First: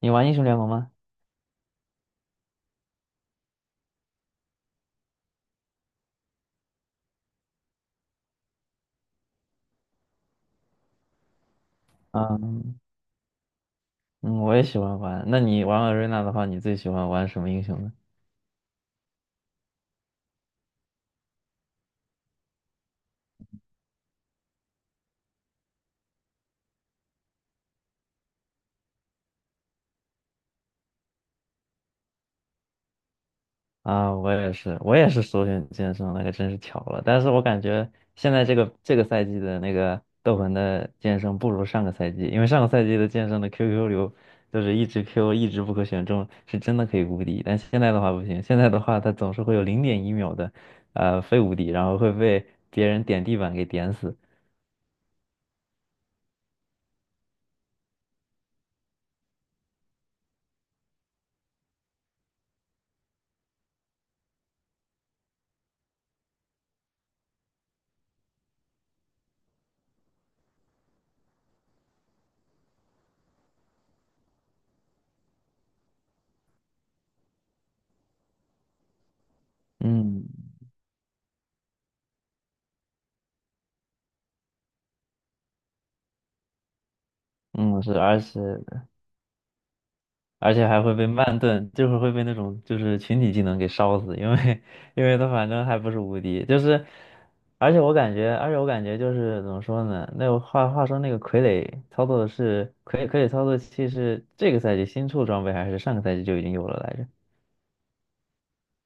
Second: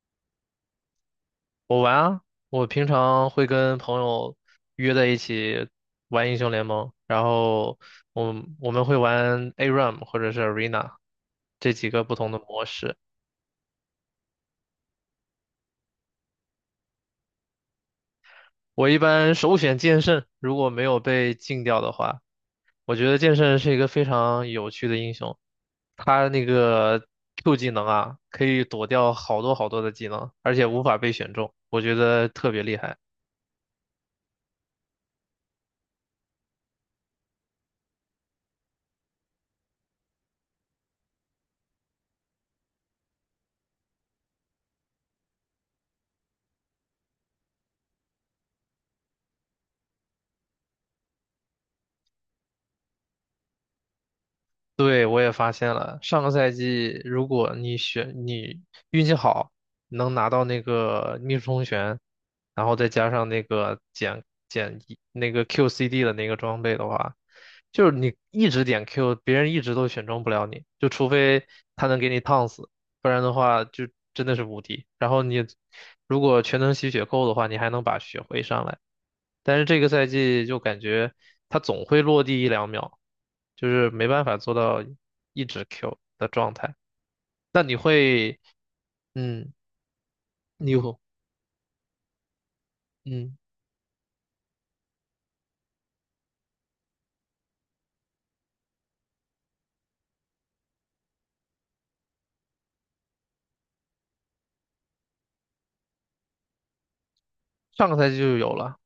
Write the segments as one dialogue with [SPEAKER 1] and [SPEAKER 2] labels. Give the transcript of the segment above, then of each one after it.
[SPEAKER 1] 你玩英雄联盟吗？
[SPEAKER 2] 我玩啊，我平常会跟朋友约在一起玩英雄联盟，然后我们会玩 ARAM 或者是 Arena 这几个不同的模
[SPEAKER 1] 嗯
[SPEAKER 2] 式。
[SPEAKER 1] 嗯，我也喜欢玩。那你玩 a 瑞娜的话，你最喜欢玩什么英雄呢？
[SPEAKER 2] 我一般首选剑圣，如果没有被禁掉的话，我觉得剑圣是一个非常有趣的英雄。他那个 Q 技能啊，可以躲掉好多好多的技能，而且无法被选中，我觉得特别厉害。
[SPEAKER 1] 啊，我也是,首选剑圣，那个真是巧了。但是我感觉现在这个赛季的那个斗魂的剑圣不如上个赛季，因为上个赛季的剑圣的 QQ 流就是一直 Q 一直不可选中，是真的可以无敌。但现在的话不行，现在的话它总是会有0.1秒的非无敌，然后会被别人点地板给点死。
[SPEAKER 2] 对，我也发现了，上个赛季如果你运气好，能拿到那个逆室通玄然后再加上那个减一那个 QCD 的那个装备的话，就是你一直点 Q,别人一直都选中不了你，就除非他能给你烫死，不然的话就真的是无敌。然后你如果全能吸血够的话，你还能把血回上来。但是这个赛季
[SPEAKER 1] 嗯。
[SPEAKER 2] 就感觉他总会落地一两秒，就是没办法做到一直 Q 的状态。那你
[SPEAKER 1] 嗯，是，而且
[SPEAKER 2] 会，嗯，
[SPEAKER 1] 而且
[SPEAKER 2] 你
[SPEAKER 1] 还会
[SPEAKER 2] 有，
[SPEAKER 1] 被慢炖，就会儿会被那种就是群体
[SPEAKER 2] 嗯，
[SPEAKER 1] 技能给烧死，因为 因为他反正还不是无敌，就是，而且我感觉,就是怎么说呢？那个话说那个傀儡操作的是傀儡操作器是这个赛季新出装备还是上个赛季就已经有了来着？
[SPEAKER 2] 上个赛季就有了。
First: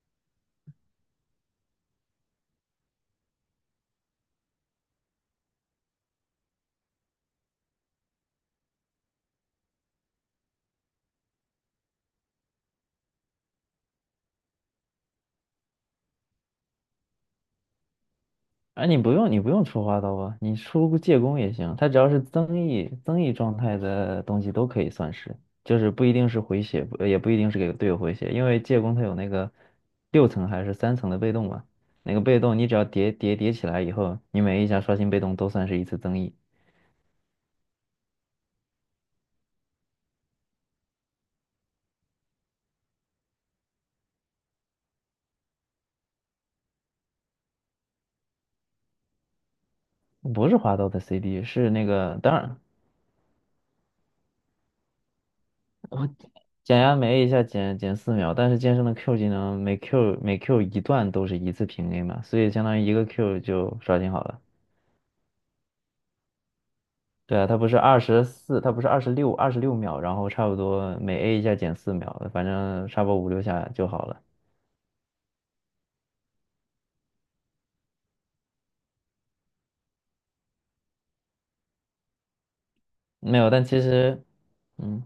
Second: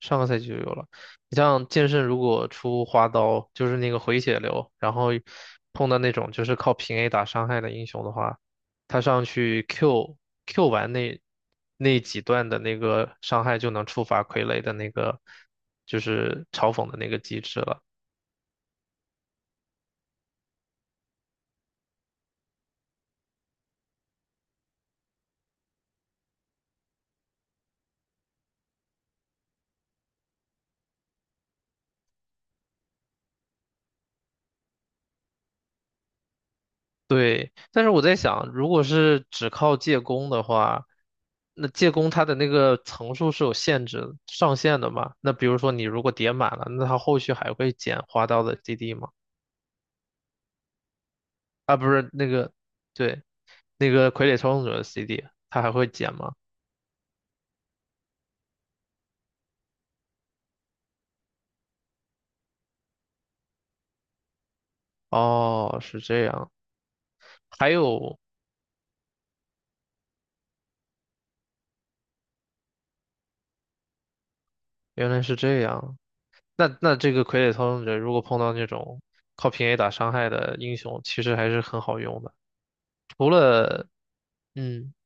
[SPEAKER 2] 上个赛季就有了。你像剑圣，如果出花刀，就是那个回血流，然后碰到那种就是靠平 A 打伤害的英雄的话，他上去 Q Q 完那几段的那个伤害，就能触发傀儡的那个就是嘲讽的那个机制了。
[SPEAKER 1] 哎，你不用,出花刀啊，你出借弓也行，它只要是增益状态的东西都可以算是，就是不一定是回血，不也不一定是给队友回血，因为借弓它有那个六层还是三层的被动嘛，那个被动你只要叠起来以后，你每一下刷新被动都算是一次增益，
[SPEAKER 2] 对，但是我在想，如果是只靠借工的话，那借工它的那个层数是有限制、上限的嘛？那比如说你如果叠满了，那它后续还会减花刀的 CD 吗？
[SPEAKER 1] 不是花刀的 CD，是
[SPEAKER 2] 啊，
[SPEAKER 1] 那
[SPEAKER 2] 不是
[SPEAKER 1] 个
[SPEAKER 2] 那
[SPEAKER 1] 当
[SPEAKER 2] 个，
[SPEAKER 1] 然
[SPEAKER 2] 对，那个傀儡操纵者的 CD,它还会
[SPEAKER 1] 我
[SPEAKER 2] 减吗？
[SPEAKER 1] 减压没一下减四秒，但是剑圣的 Q 技能每 Q 一段都是一次平 A 嘛，所以相当于一个 Q 就刷新好了。
[SPEAKER 2] 哦，是这样，
[SPEAKER 1] 对啊，它不
[SPEAKER 2] 还
[SPEAKER 1] 是二
[SPEAKER 2] 有
[SPEAKER 1] 十四，它不是二十六，26秒，然后差不多每 A 一下减四秒，反正差不多五六下就好了。
[SPEAKER 2] 原来是这样，那这个傀儡操纵者如果碰到那种靠平 A 打伤害的英雄，其实还是很好用的，除
[SPEAKER 1] 没有，但其
[SPEAKER 2] 了
[SPEAKER 1] 实，
[SPEAKER 2] 嗯。
[SPEAKER 1] 嗯，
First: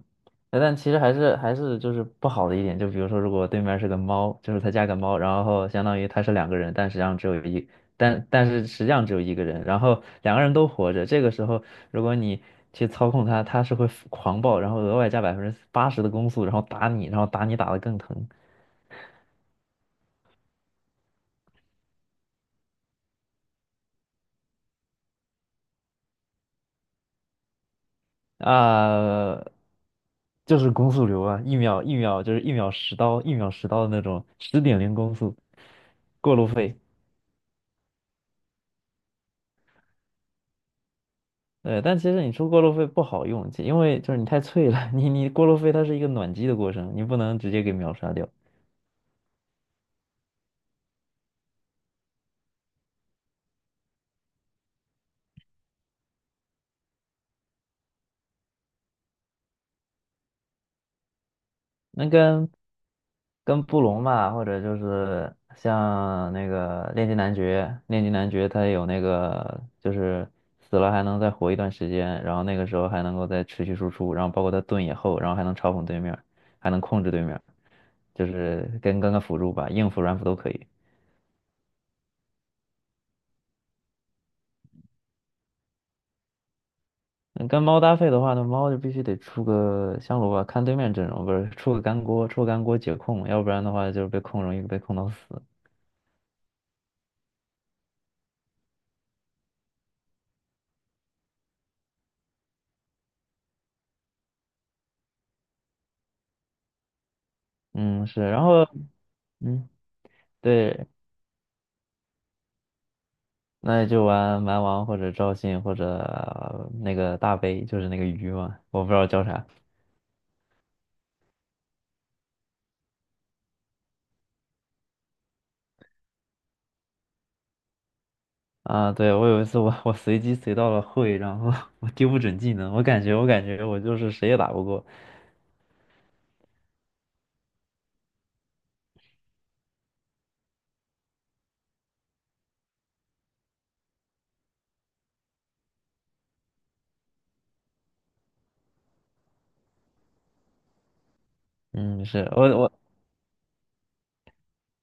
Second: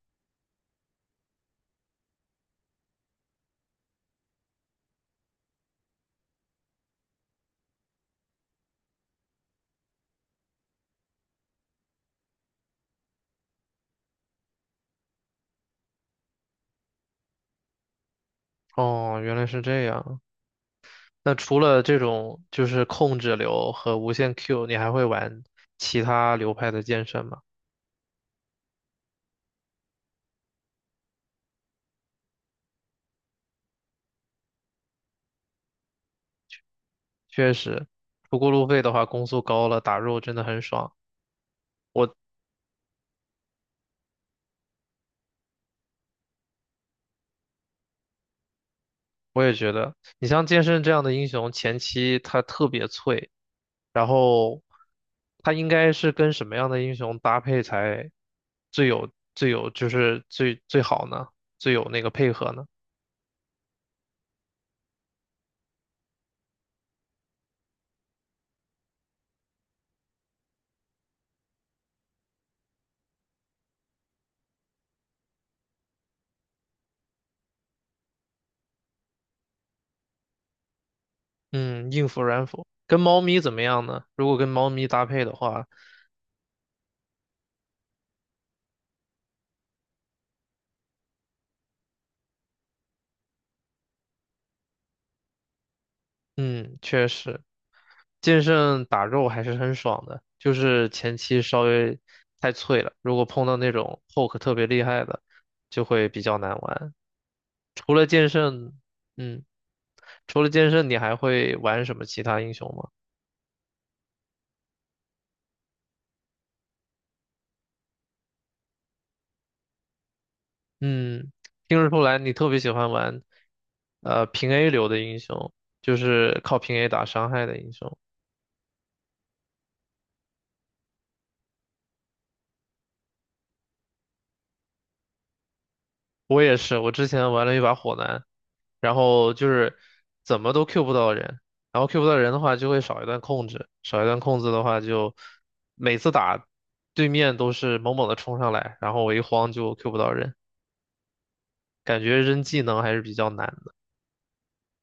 [SPEAKER 1] 但其实还是就是不好的一点，就比如说如果对面是个猫，就是他加个猫，然后相当于他是两个人，但是实际上只有一个人，然后两个人都活着，这个时候如果你去操控它，它是会狂暴，然后额外加80%的攻速，然后打你，然后打你打得更疼。
[SPEAKER 2] 哦，原来是这样。那除了这种就是控制流和无限 Q,你还会玩其他流派的剑圣吗？
[SPEAKER 1] 啊、就是攻速流啊，一秒就是一秒十刀，一秒十刀的那种，十点零攻速，过路费。
[SPEAKER 2] 确实，不过路费的话，攻速高了，打肉真的很爽。
[SPEAKER 1] 对，但其实你出过路费不好用，因为就是你太脆了，你过路费它是一个暖机的过程，你不能直接给秒杀掉。
[SPEAKER 2] 我也觉得，你像剑圣这样的英雄，前期他特别脆，然后他应该是跟什么样的英雄搭配才最有最有就是最最好呢？最有那
[SPEAKER 1] 那
[SPEAKER 2] 个配
[SPEAKER 1] 跟
[SPEAKER 2] 合呢？
[SPEAKER 1] 跟布隆吧，或者就是像那个炼金男爵，炼金男爵他有那个就是死了还能再活一段时间，然后那个时候还能够再持续输出，然后包括他盾也厚，然后还能嘲讽对面，还能控制对面，就是跟个辅助吧，硬辅软辅都可以。
[SPEAKER 2] 嗯，硬辅软辅跟猫咪怎么样呢？如果跟猫咪搭配的话，
[SPEAKER 1] 嗯跟猫搭配的话那猫就必须得出个香炉吧，看对面阵容，不是出个干锅，出个干锅解控，要不然的话就是被控容易被控到死。
[SPEAKER 2] 嗯，确实。剑圣打肉还是很爽的，就是前期稍微太脆了，如果碰到那种 poke 特别厉害的，就会比较难玩。除了
[SPEAKER 1] 嗯，是，
[SPEAKER 2] 剑
[SPEAKER 1] 然后
[SPEAKER 2] 圣，嗯，
[SPEAKER 1] 嗯，
[SPEAKER 2] 除了剑
[SPEAKER 1] 对，
[SPEAKER 2] 圣，你还会玩什么其他英雄吗？
[SPEAKER 1] 那就玩蛮王或者赵信或者呃那个大杯，就是那个鱼嘛，我不知道叫啥
[SPEAKER 2] 嗯，听得出来你特别喜欢玩，平 A 流的英雄，就是靠平 A 打伤害的英雄。
[SPEAKER 1] 啊。对，我有一次我随机随到了会，然后 我丢不准技能，我感觉我就是谁也打不过。
[SPEAKER 2] 我也是，我之前玩了一把火男，然后就是怎么都 Q 不到人，然后 Q 不到人的话就会少一段控制，少一段控制的话就每次打对面都是猛猛的冲上来，然后我一慌就 Q 不到人，感
[SPEAKER 1] 嗯，是
[SPEAKER 2] 觉扔技能还是比较难的。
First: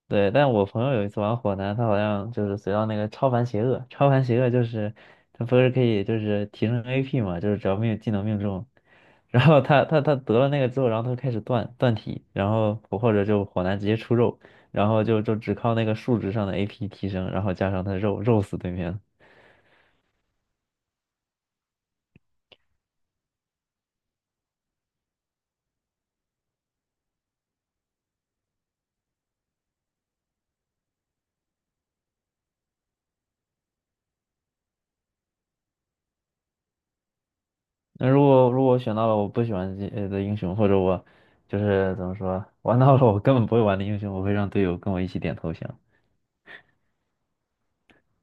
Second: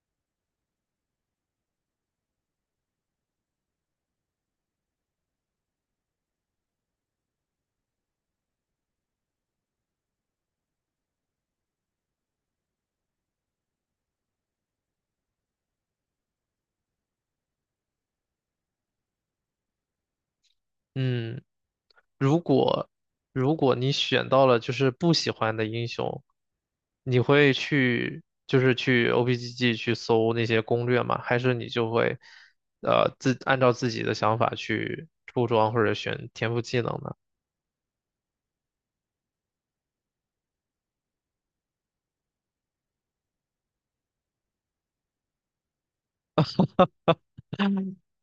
[SPEAKER 1] 对，但我朋友有一次玩火男，他好像就是随到那个超凡邪恶，超凡邪恶就是他不是可以就是提升 AP 嘛，就是只要命技能命中，然后他得了那个之后，然后他就开始断体，然后或者就火男直接出肉，然后就就只靠那个数值上的 AP 提升，然后加上他肉肉死对面了
[SPEAKER 2] 嗯，如果如果你选到了就是不喜欢的英雄，你会去就是去 OPGG 去搜那些攻略吗？还是你就会按照自己的想法去出装或者选天赋技能呢？
[SPEAKER 1] 那如果我选到了我不喜欢的英雄，或者我就是怎么说玩到了我根本不会玩的英雄，我会让队友跟我一起点投降。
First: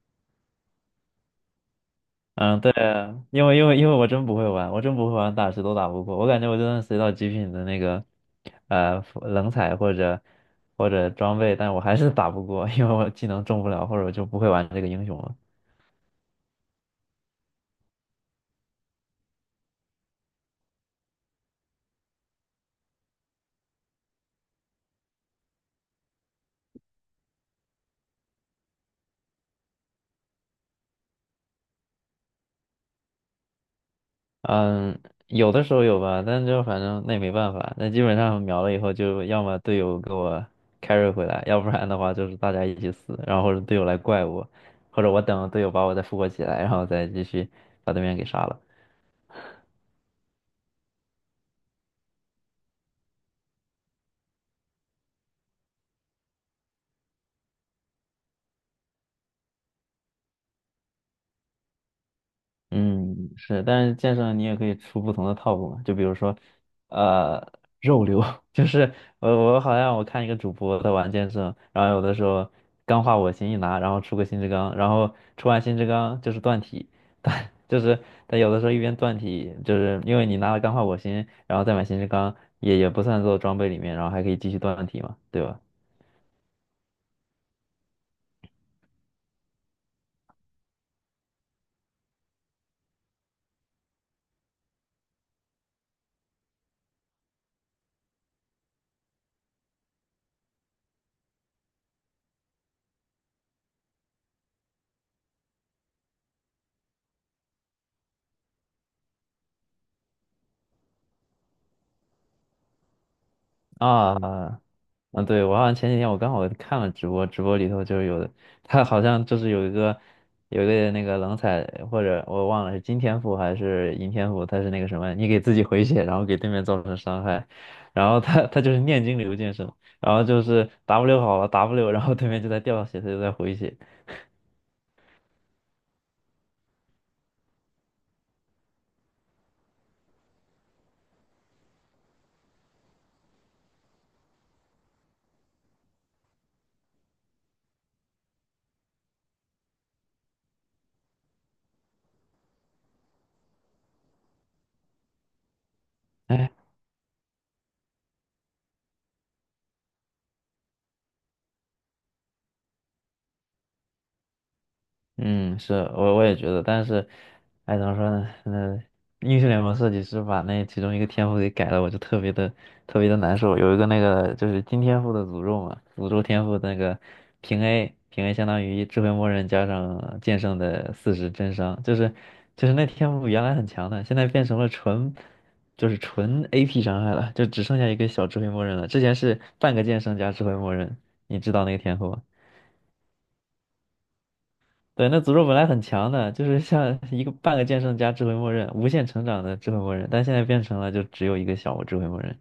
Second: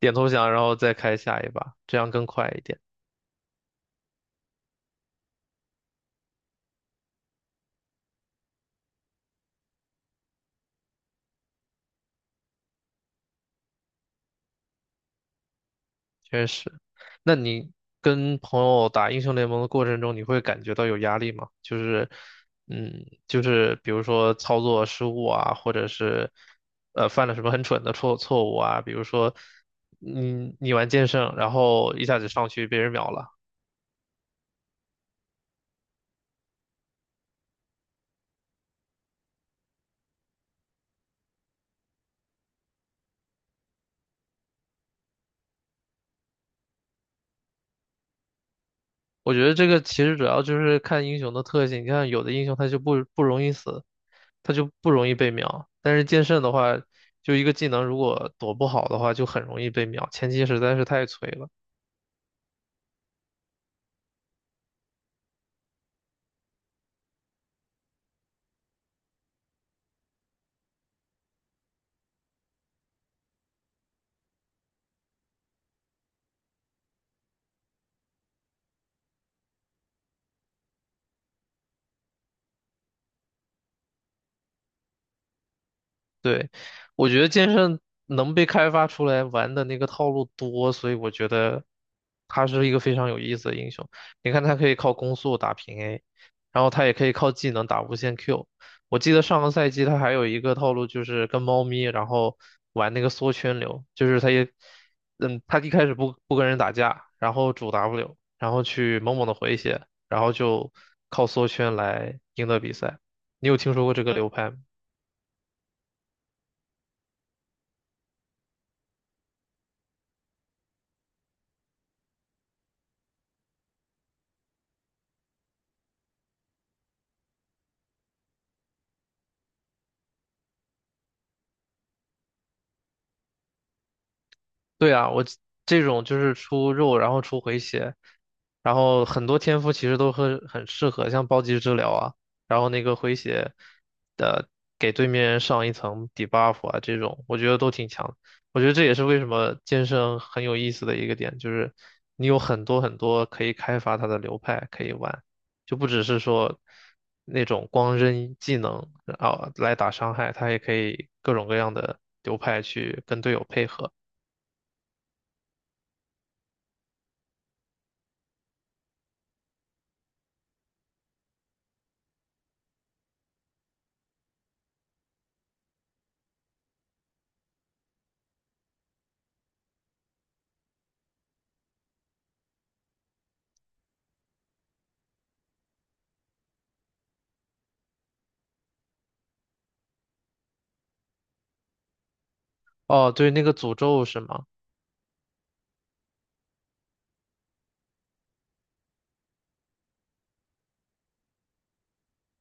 [SPEAKER 2] 点投降，然后再开下一把，这样更快一
[SPEAKER 1] 嗯，对
[SPEAKER 2] 点。
[SPEAKER 1] 啊，因为我真不会玩，我真不会玩，打谁都打不过。我感觉我就算随到极品的那个，冷彩或者装备，但我还是打不过，因为我技能中不了，或者我就不会玩这个英雄了。
[SPEAKER 2] 确实，那你跟朋友打英雄联盟的过程中，你会感觉到有压力吗？就是，嗯，就是比如说操作失误啊，或者是犯了什么很蠢的错误啊，比如说你玩剑圣，然后一下子上去被人秒了。
[SPEAKER 1] 嗯，有的时候有吧，但就反正那也没办法，那基本上秒了以后，就要么队友给我 carry 回来，要不然的话就是大家一起死，然后或者队友来怪我，或者我等队友把我再复活起来，然后再继续把对面给杀了。
[SPEAKER 2] 我觉得这个其实主要就是看英雄的特性。你看，有的英雄他就不容易死，他就不容易被秒。但是剑圣的话，就一个技能如果躲不好的话，就很容易被秒。前期实在是太脆了。
[SPEAKER 1] 嗯，是，但是剑圣你也可以出不同的套路嘛，就比如说，呃，肉流，就是我好像我看一个主播在玩剑圣，然后有的时候钢化我心一拿，然后出个新之钢，然后出完新之钢就是断体，但就是他有的时候一边断体，就是因为你拿了钢化我心，然后再买新之钢，也不算做装备里面，然后还可以继续断体嘛，对吧？
[SPEAKER 2] 对，我觉得剑圣能被开发出来玩的那个套路多，所以我觉得他是一个非常有意思的英雄。你看，他可以靠攻速打平 A,然后他也可以靠技能打无限 Q。我记得上个赛季他还有一个套路，就是跟猫咪，然后玩那个缩圈流，就是他也，嗯，他一开始不跟人打架，然后主 W,然后去猛猛的回血，然后就靠缩圈来赢得比赛。你有听说过这个流派吗？
[SPEAKER 1] 啊，嗯，对，我好像前几天我刚好看了直播，直播里头就是有的，他好像就是有一个那个冷彩，或者我忘了是金天赋还是银天赋，他是那个什么，你给自己回血，然后给对面造成伤害，然后他就是念经流剑圣，然后就是 W 好了 W，然后对面就在掉血，他就在回血，
[SPEAKER 2] 对啊，我这种就是出肉，然后出回血，然后很多天赋其实都很适合，像暴击治疗啊，然后那个回血的给对面人上一层 debuff 啊，这种我觉得都挺强的。我觉得这也是为什么剑圣很有意思的一个点，就是你有很多很多可以开发它的流派可以玩，就不只是
[SPEAKER 1] 哎
[SPEAKER 2] 说那种光扔技能啊来打伤害，它也可以各种各样的流派去跟队友配合。
[SPEAKER 1] 嗯，是我也觉得，但是，哎，怎么说呢？那英雄联盟设计师把那其中一个天赋给改了，我就特别的特别的难受。有一个那个就是金天赋的诅咒嘛，诅咒天赋的那个平 A 平 A 相当于智慧魔人加上剑圣的四十真伤，就是那天赋原来很强的，现在变成了纯就是纯 AP 伤害了，就只剩下一个小智慧魔人了。之前是半个剑圣加智慧魔人，你知道那个天赋吗？
[SPEAKER 2] 哦，对，那个诅咒是吗？
[SPEAKER 1] 对，那诅咒本来很强的，就是像一个半个剑圣加智慧默认，无限成长的智慧默认，但现在变成了就只有一个小智慧默认。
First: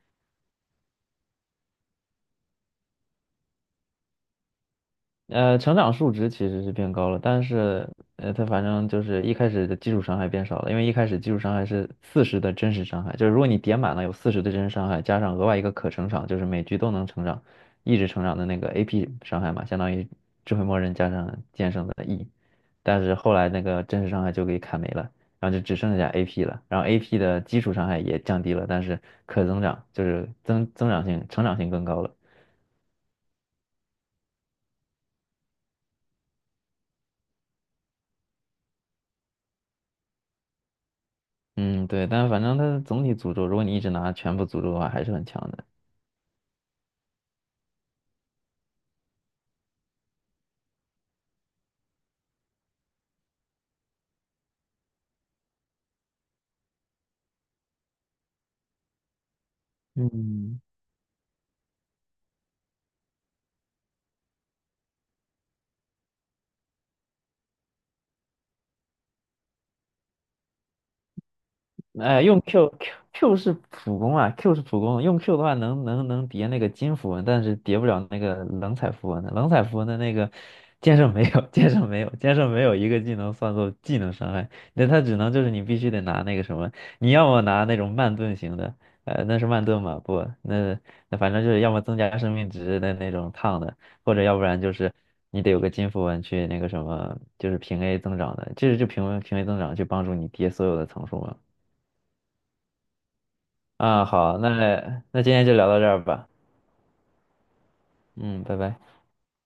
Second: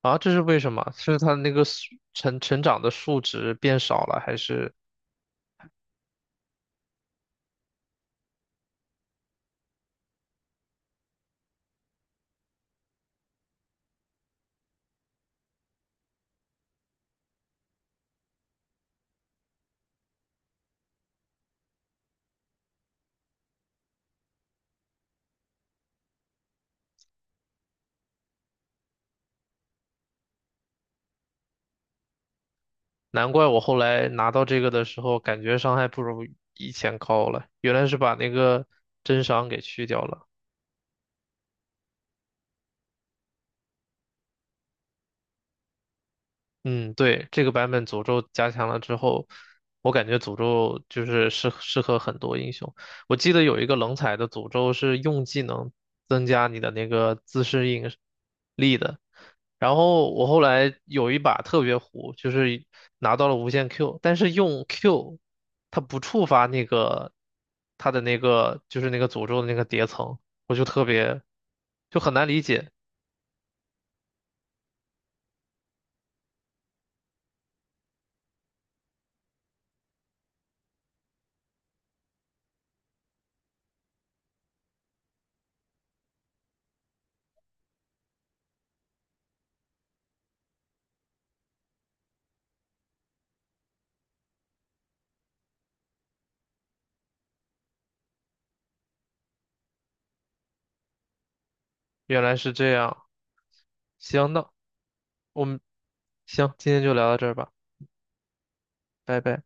[SPEAKER 2] 啊，这是为什么？是它那个成长的数值变少了，还是？
[SPEAKER 1] 成长数值其实是变高了，但是它反正就是一开始的基础伤害变少了，因为一开始基础伤害是四十的真实伤害，就是如果你点满了有四十的真实伤害，加上额外一个可成长，就是每局都能成长，一直成长的那个 AP 伤害嘛，相当于智慧默认加上剑圣的 E。但是后来那个真实伤害就给砍没了，然后就只剩下 AP 了，然后 AP 的基础伤害也降低了，但是可增长就是增长性、成长性更高了。
[SPEAKER 2] 难怪我后来拿到这个的时候，感觉伤害不如以前高了，原来是把那个真伤给去掉了。
[SPEAKER 1] 嗯，对，但是反正它的总体诅咒，如果你一直拿全部诅咒的话，还是很强的。
[SPEAKER 2] 嗯，对，这个版本诅咒加强了之后，我感觉诅咒就是适合很多英雄。我记得有一个冷彩的诅咒是用技能增加你的那个自适应力的。然后我后
[SPEAKER 1] 嗯。
[SPEAKER 2] 来有一把特别糊，就是拿到了无限 Q,但是用 Q 它不触发那个它的那个就是那个诅咒的那个叠层，我就特别就很难理
[SPEAKER 1] 用
[SPEAKER 2] 解，
[SPEAKER 1] Q Q Q 是普攻啊，Q 是普攻，用 Q 的话能叠那个金符文，但是叠不了那个冷彩符文的。冷彩符文的那个剑圣没有，剑圣没有，剑圣没有一个技能算作技能伤害，那它只能就是你必须得拿那个什么，你要么拿那种慢盾型的，那是慢盾嘛？不，那反正就是要么增加生命值的那种烫的，或者要不然就是你得有个金符文去那个什么，就是平 A 增长的，这是就平 A 增长去帮助你叠所有的层数嘛。
[SPEAKER 2] 原来是这样。
[SPEAKER 1] 啊，
[SPEAKER 2] 行，
[SPEAKER 1] 好，那
[SPEAKER 2] 那。
[SPEAKER 1] 那今
[SPEAKER 2] 我
[SPEAKER 1] 天就
[SPEAKER 2] 们
[SPEAKER 1] 聊到这儿吧。
[SPEAKER 2] 行，今天就聊到这儿吧，
[SPEAKER 1] 嗯，拜拜。
[SPEAKER 2] 拜拜。